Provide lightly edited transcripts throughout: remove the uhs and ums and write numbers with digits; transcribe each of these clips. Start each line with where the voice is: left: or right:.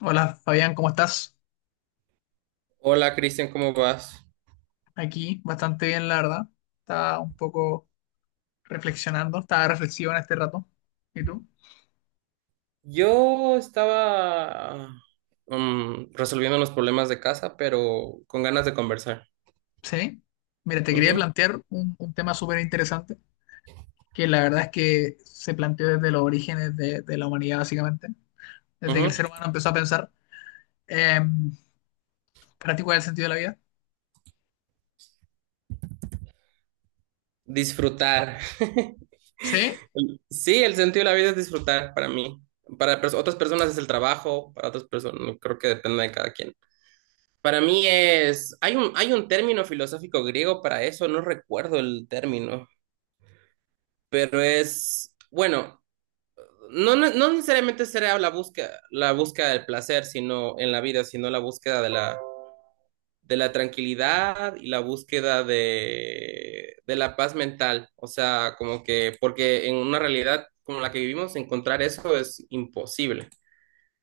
left: Hola Fabián, ¿cómo estás?
right: Hola Cristian, ¿cómo vas?
left: Aquí bastante bien, la verdad. Estaba un poco reflexionando, estaba reflexivo en este rato. ¿Y tú?
right: Yo estaba resolviendo unos problemas de casa, pero con ganas de conversar.
left: Sí. Mira, te quería
right: Ujú,
left: plantear un tema súper interesante, que la verdad es que se planteó desde los orígenes de la humanidad, básicamente, desde que el
right: ujú.
left: ser humano empezó a pensar. Eh, ¿Para ti cuál es el sentido de la vida?
right: Disfrutar.
left: Sí.
right: Sí, el sentido de la vida es disfrutar para mí. Para otras personas es el trabajo, para otras personas creo que depende de cada quien. Para mí es, hay un término filosófico griego para eso, no recuerdo el término, pero es, bueno. No, no, no necesariamente será la búsqueda del placer, sino en la vida, sino la búsqueda de la tranquilidad y la búsqueda de la paz mental. O sea, como que, porque en una realidad como la que vivimos, encontrar eso es imposible.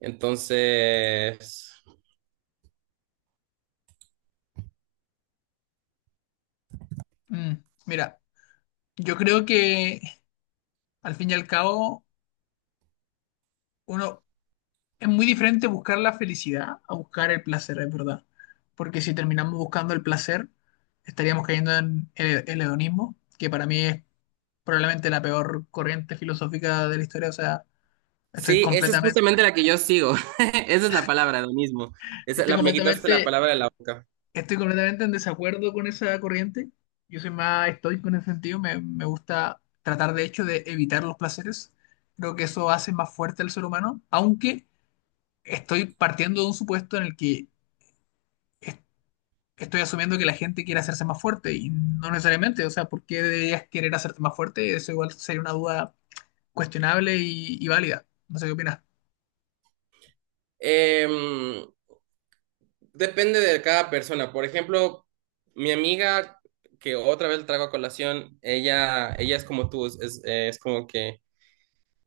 right: Entonces,
left: Mm, mira, yo creo que al fin y al cabo, uno, es muy diferente buscar la felicidad a buscar el placer, es verdad. Porque si terminamos buscando el placer, estaríamos cayendo en el hedonismo, que para mí es probablemente la peor corriente filosófica de la historia. O sea, estoy
right: sí, esa es
left: completamente,
right: justamente la que yo sigo. Esa es la palabra, lo mismo. Esa,
left: estoy
right: la, me quitaste la
left: completamente,
right: palabra de la boca.
left: estoy completamente en desacuerdo con esa corriente. Yo soy más estoico en ese sentido. Me gusta tratar, de hecho, de evitar los placeres. Creo que eso hace más fuerte al ser humano, aunque estoy partiendo de un supuesto en el que estoy asumiendo que la gente quiere hacerse más fuerte y no necesariamente, o sea, ¿por qué deberías querer hacerte más fuerte? Eso igual sería una duda cuestionable y válida. No sé qué opinas.
right: Em, Depende de cada persona. Por ejemplo, mi amiga, que otra vez traigo a colación, ella es como tú, es como que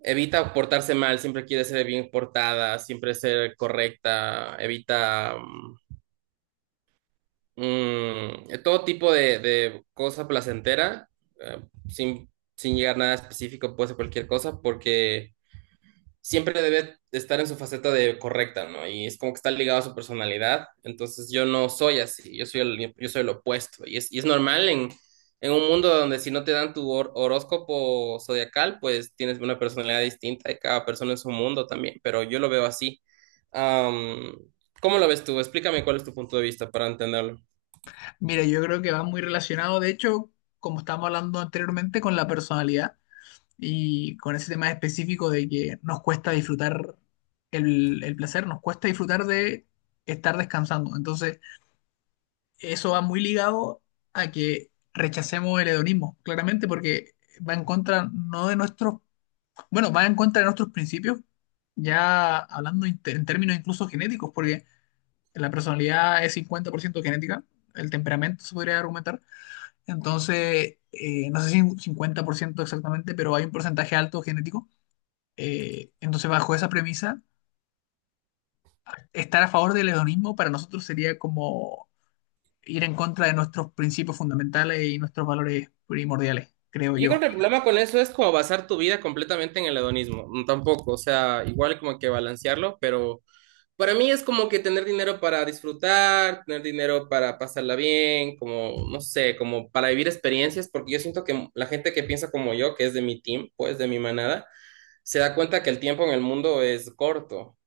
right: evita portarse mal, siempre quiere ser bien portada, siempre ser correcta, evita todo tipo de cosa placentera, eh, sin, sin llegar a nada específico, puede ser cualquier cosa, porque siempre debe estar en su faceta de correcta, ¿no? Y es como que está ligado a su personalidad. Entonces yo no soy así, yo soy el opuesto. Y es normal en un mundo donde si no te dan tu horóscopo zodiacal, pues tienes una personalidad distinta y cada persona en su mundo también, pero yo lo veo así. Am, ¿Cómo lo ves tú? Explícame cuál es tu punto de vista para entenderlo.
left: Mira, yo creo que va muy relacionado, de hecho, como estábamos hablando anteriormente, con la personalidad y con ese tema específico de que nos cuesta disfrutar el placer, nos cuesta disfrutar de estar descansando. Entonces, eso va muy ligado a que rechacemos el hedonismo, claramente, porque va en contra no de nuestros. Bueno, va en contra de nuestros principios, ya hablando en términos incluso genéticos, porque la personalidad es 50% genética, el temperamento se podría argumentar, entonces, no sé si un 50% exactamente, pero hay un porcentaje alto genético, entonces bajo esa premisa, estar a favor del hedonismo para nosotros sería como ir en contra de nuestros principios fundamentales y nuestros valores primordiales, creo
right: Yo creo
left: yo.
right: que el problema con eso es como basar tu vida completamente en el hedonismo, tampoco, o sea, igual como que balancearlo, pero para mí es como que tener dinero para disfrutar, tener dinero para pasarla bien, como, no sé, como para vivir experiencias, porque yo siento que la gente que piensa como yo, que es de mi team, pues de mi manada, se da cuenta que el tiempo en el mundo es corto.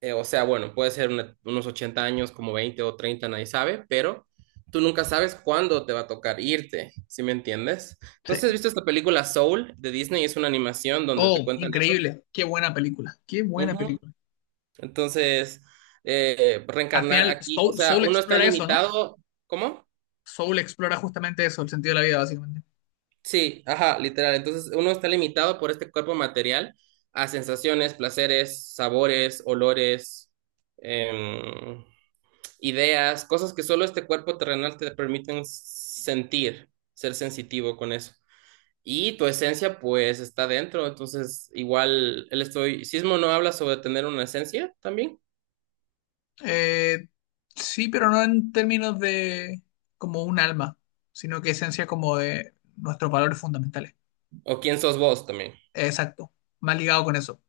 right: O sea, bueno, puede ser unos 80 años, como 20 o 30, nadie sabe, pero tú nunca sabes cuándo te va a tocar irte, ¿sí me entiendes? Entonces, ¿has
left: Sí.
right: visto esta película Soul de Disney? Es una animación donde te
left: Oh,
right: cuentan
left: increíble, qué buena película, qué buena
right: eso.
left: película.
right: Entonces,
left: Al
right: reencarnar
left: final
right: aquí, o
left: Soul,
right: sea,
left: Soul
right: uno está
left: explora eso, ¿no?
right: limitado. ¿Cómo?
left: Soul explora justamente eso, el sentido de la vida, básicamente.
right: Sí, ajá, literal. Entonces, uno está limitado por este cuerpo material a sensaciones, placeres, sabores, olores, em, ideas, cosas que solo este cuerpo terrenal te permiten sentir, ser sensitivo con eso. Y tu esencia, pues, está dentro. Entonces, igual el estoicismo no habla sobre tener una esencia también.
left: Eh, sí, pero no en términos de como un alma, sino que esencia como de nuestros valores fundamentales.
right: ¿O quién sos vos también?
left: Exacto, más ligado con eso.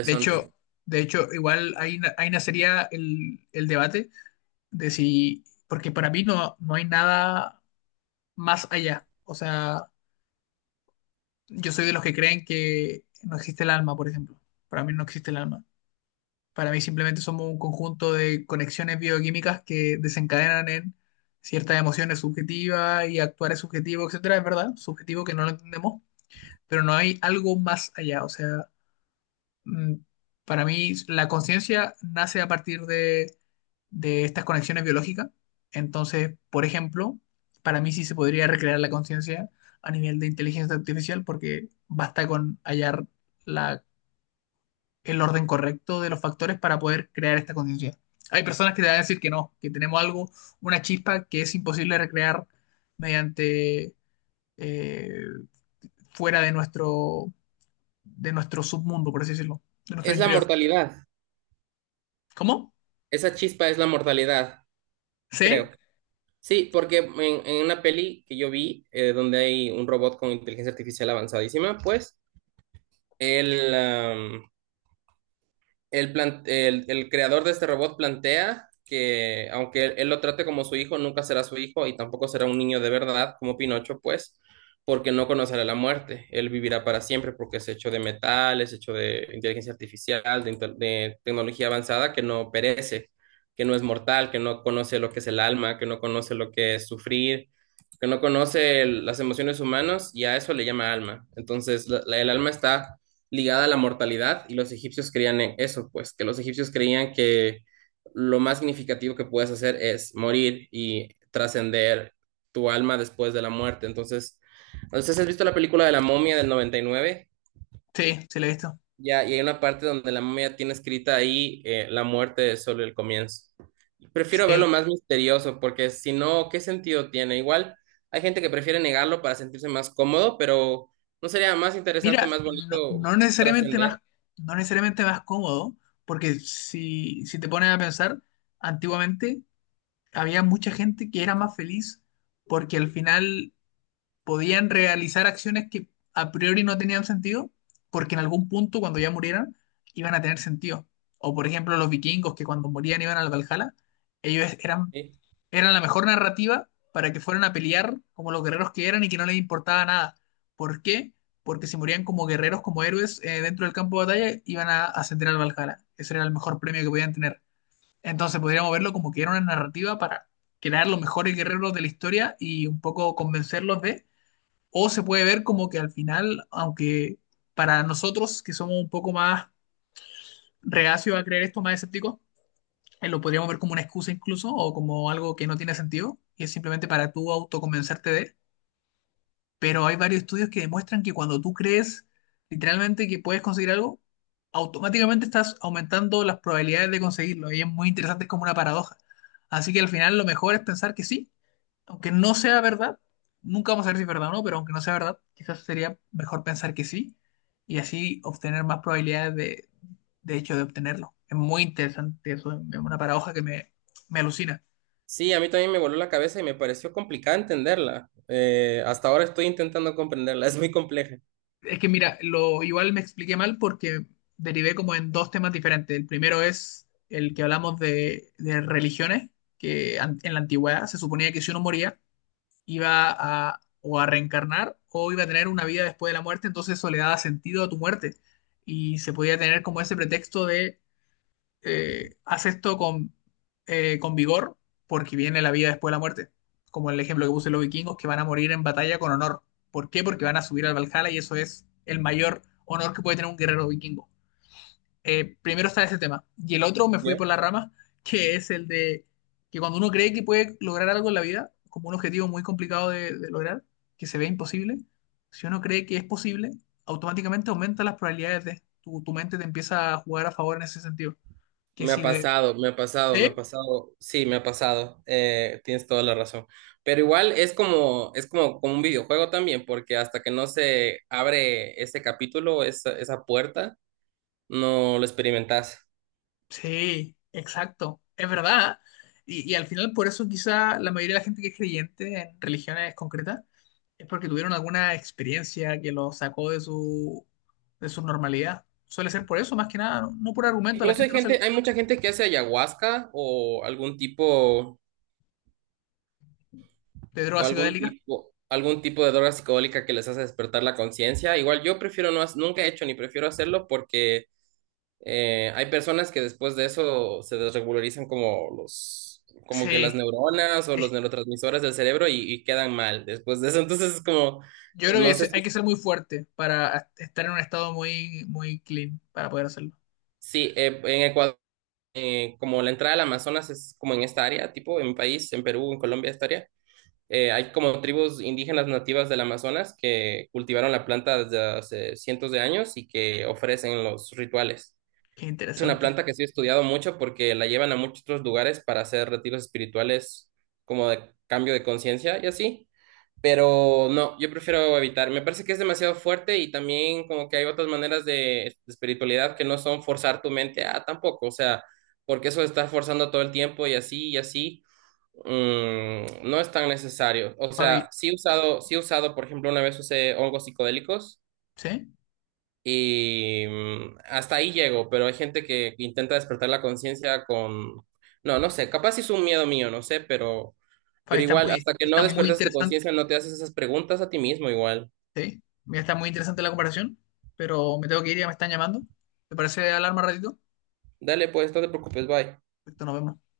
left: De hecho, igual ahí, ahí nacería el debate de si, porque para mí no hay nada más allá. O sea, yo soy de los que creen que no existe el alma, por ejemplo. Para mí no existe el alma. Para mí simplemente somos un conjunto de conexiones bioquímicas que desencadenan en ciertas emociones subjetivas y actuar es subjetivo, etcétera. Es verdad, subjetivo que no lo entendemos, pero no hay algo más allá. O sea, mm, para mí la conciencia nace a partir de estas conexiones biológicas. Entonces, por ejemplo, para mí sí se podría recrear la conciencia a nivel de inteligencia artificial porque basta con hallar la el orden correcto de los factores para poder crear esta conciencia. Hay personas que te van a decir que no, que tenemos algo, una chispa que es imposible recrear mediante eh, fuera de nuestro submundo, por así decirlo, de nuestro
right: Es la
left: interior.
right: mortalidad.
left: ¿Cómo?
right: Esa chispa es la mortalidad,
left: ¿Sí?
right: creo. Sí, porque en una peli que yo vi, donde hay un robot con inteligencia artificial avanzadísima, pues, él, am, el, plan- el creador de este robot plantea que aunque él lo trate como su hijo, nunca será su hijo y tampoco será un niño de verdad como Pinocho, pues, porque no conocerá la muerte. Él vivirá para siempre porque es hecho de metal, es hecho de inteligencia artificial, de, de tecnología avanzada que no perece, que no es mortal, que no conoce lo que es el alma, que no conoce lo que es sufrir, que no conoce las emociones humanas y a eso le llama alma. Entonces, el alma está ligada a la mortalidad y los egipcios creían en eso, pues que los egipcios creían que lo más significativo que puedes hacer es morir y trascender tu alma después de la muerte. Entonces, has visto la película de la momia del 99
left: Sí, se le he visto.
right: ya, y hay una parte donde la momia tiene escrita ahí la muerte es solo el comienzo. Prefiero
left: Sí.
right: verlo más misterioso porque si no, ¿qué sentido tiene? Igual hay gente que prefiere negarlo para sentirse más cómodo, pero ¿no sería más interesante,
left: Mira,
right: más bonito trascender?
left: no necesariamente más cómodo, porque si te pones a pensar, antiguamente había mucha gente que era más feliz porque al final podían realizar acciones que a priori no tenían sentido, porque en algún punto, cuando ya murieran, iban a tener sentido. O por ejemplo, los vikingos que cuando morían iban al Valhalla, ellos eran,
right: ¿Sí?
left: eran la mejor narrativa para que fueran a pelear como los guerreros que eran y que no les importaba nada. ¿Por qué? Porque si morían como guerreros, como héroes dentro del campo de batalla, iban a ascender al Valhalla. Ese era el mejor premio que podían tener. Entonces podríamos verlo como que era una narrativa para crear los mejores guerreros de la historia y un poco convencerlos de o se puede ver como que al final, aunque para nosotros que somos un poco más reacios a creer esto, más escépticos, lo podríamos ver como una excusa incluso o como algo que no tiene sentido y es simplemente para tú autoconvencerte de. Pero hay varios estudios que demuestran que cuando tú crees literalmente que puedes conseguir algo, automáticamente estás aumentando las probabilidades de conseguirlo y es muy interesante, es como una paradoja. Así que al final lo mejor es pensar que sí, aunque no sea verdad, nunca vamos a ver si es verdad o no, pero aunque no sea verdad, quizás sería mejor pensar que sí y así obtener más probabilidades de hecho de obtenerlo. Es muy interesante eso, es una paradoja que me alucina.
right: Sí, a mí también me voló la cabeza y me pareció complicada entenderla. Hasta ahora estoy intentando comprenderla, es muy compleja.
left: Es que mira, lo igual me expliqué mal porque derivé como en dos temas diferentes. El primero es el que hablamos de religiones, que en la antigüedad se suponía que si uno moría, iba a o a reencarnar o iba a tener una vida después de la muerte, entonces eso le daba sentido a tu muerte y se podía tener como ese pretexto de haz esto con vigor porque viene la vida después de la muerte, como el ejemplo que puse los vikingos que van a morir en batalla con honor. ¿Por qué? Porque van a subir al Valhalla y eso es el mayor honor que puede tener un guerrero vikingo primero está ese tema. Y el otro me fui por
right: ¿Ya?
left: la rama, que es el de que cuando uno cree que puede lograr algo en la vida, como un objetivo muy complicado de lograr, que se ve imposible, si uno cree que es posible, automáticamente aumenta las probabilidades de... Tu mente te empieza a jugar a favor en ese sentido. Que
right: Me ha
left: si de...
right: pasado, me ha pasado, me ha
left: ¿eh?
right: pasado, sí, me ha pasado, tienes toda la razón. Pero igual es como, como un videojuego también, porque hasta que no se abre ese capítulo, esa puerta, no lo experimentas.
left: Sí, exacto, es verdad. Y al final por eso quizá la mayoría de la gente que es creyente en religiones concretas es porque tuvieron alguna experiencia que los sacó de su normalidad. Suele ser por eso, más que nada, no. No por argumento, la
right: Incluso hay
left: gente no
right: gente,
left: se...
right: hay mucha gente que hace ayahuasca o algún tipo
left: de
right: o
left: drogas
right: algún
left: psicodélicas.
right: tipo, algún tipo de droga psicodélica que les hace despertar la conciencia. Igual yo prefiero no, nunca he hecho ni prefiero hacerlo porque hay personas que después de eso se desregularizan como los, como que las
left: Sí,
right: neuronas o
left: eh,
right: los neurotransmisores del cerebro y quedan mal después de eso. Entonces es como,
left: yo creo
right: no
left: que
right: sé si,
left: hay que ser muy fuerte para estar en un estado muy, muy clean para poder hacerlo.
right: sí, en Ecuador, como la entrada al Amazonas es como en esta área, tipo en mi país, en Perú, en Colombia, esta área. Hay como tribus indígenas nativas del Amazonas que cultivaron la planta desde hace cientos de años y que ofrecen los rituales.
left: Qué
right: Es una
left: interesante.
right: planta que sí he estudiado mucho porque la llevan a muchos otros lugares para hacer retiros espirituales como de cambio de conciencia y así. Pero no, yo prefiero evitar. Me parece que es demasiado fuerte y también como que hay otras maneras de espiritualidad que no son forzar tu mente a tampoco, o sea, porque eso de estar forzando todo el tiempo y así, no es tan necesario. O sea,
left: Fabi,
right: sí he usado, por ejemplo, una vez usé hongos psicodélicos
left: ¿sí?
right: y hasta ahí llego, pero hay gente que intenta despertar la conciencia con, no, no sé, capaz sí es un miedo mío, no sé, pero
left: Fabi,
right: pero igual, hasta que no
left: está muy
right: despertas tu
left: interesante.
right: conciencia, no te haces esas preguntas a ti mismo igual.
left: Sí, mira, está muy interesante la comparación, pero me tengo que ir, ya me están llamando. ¿Te parece hablar más ratito?
right: Dale, pues, no te preocupes, bye.
left: Perfecto, nos vemos.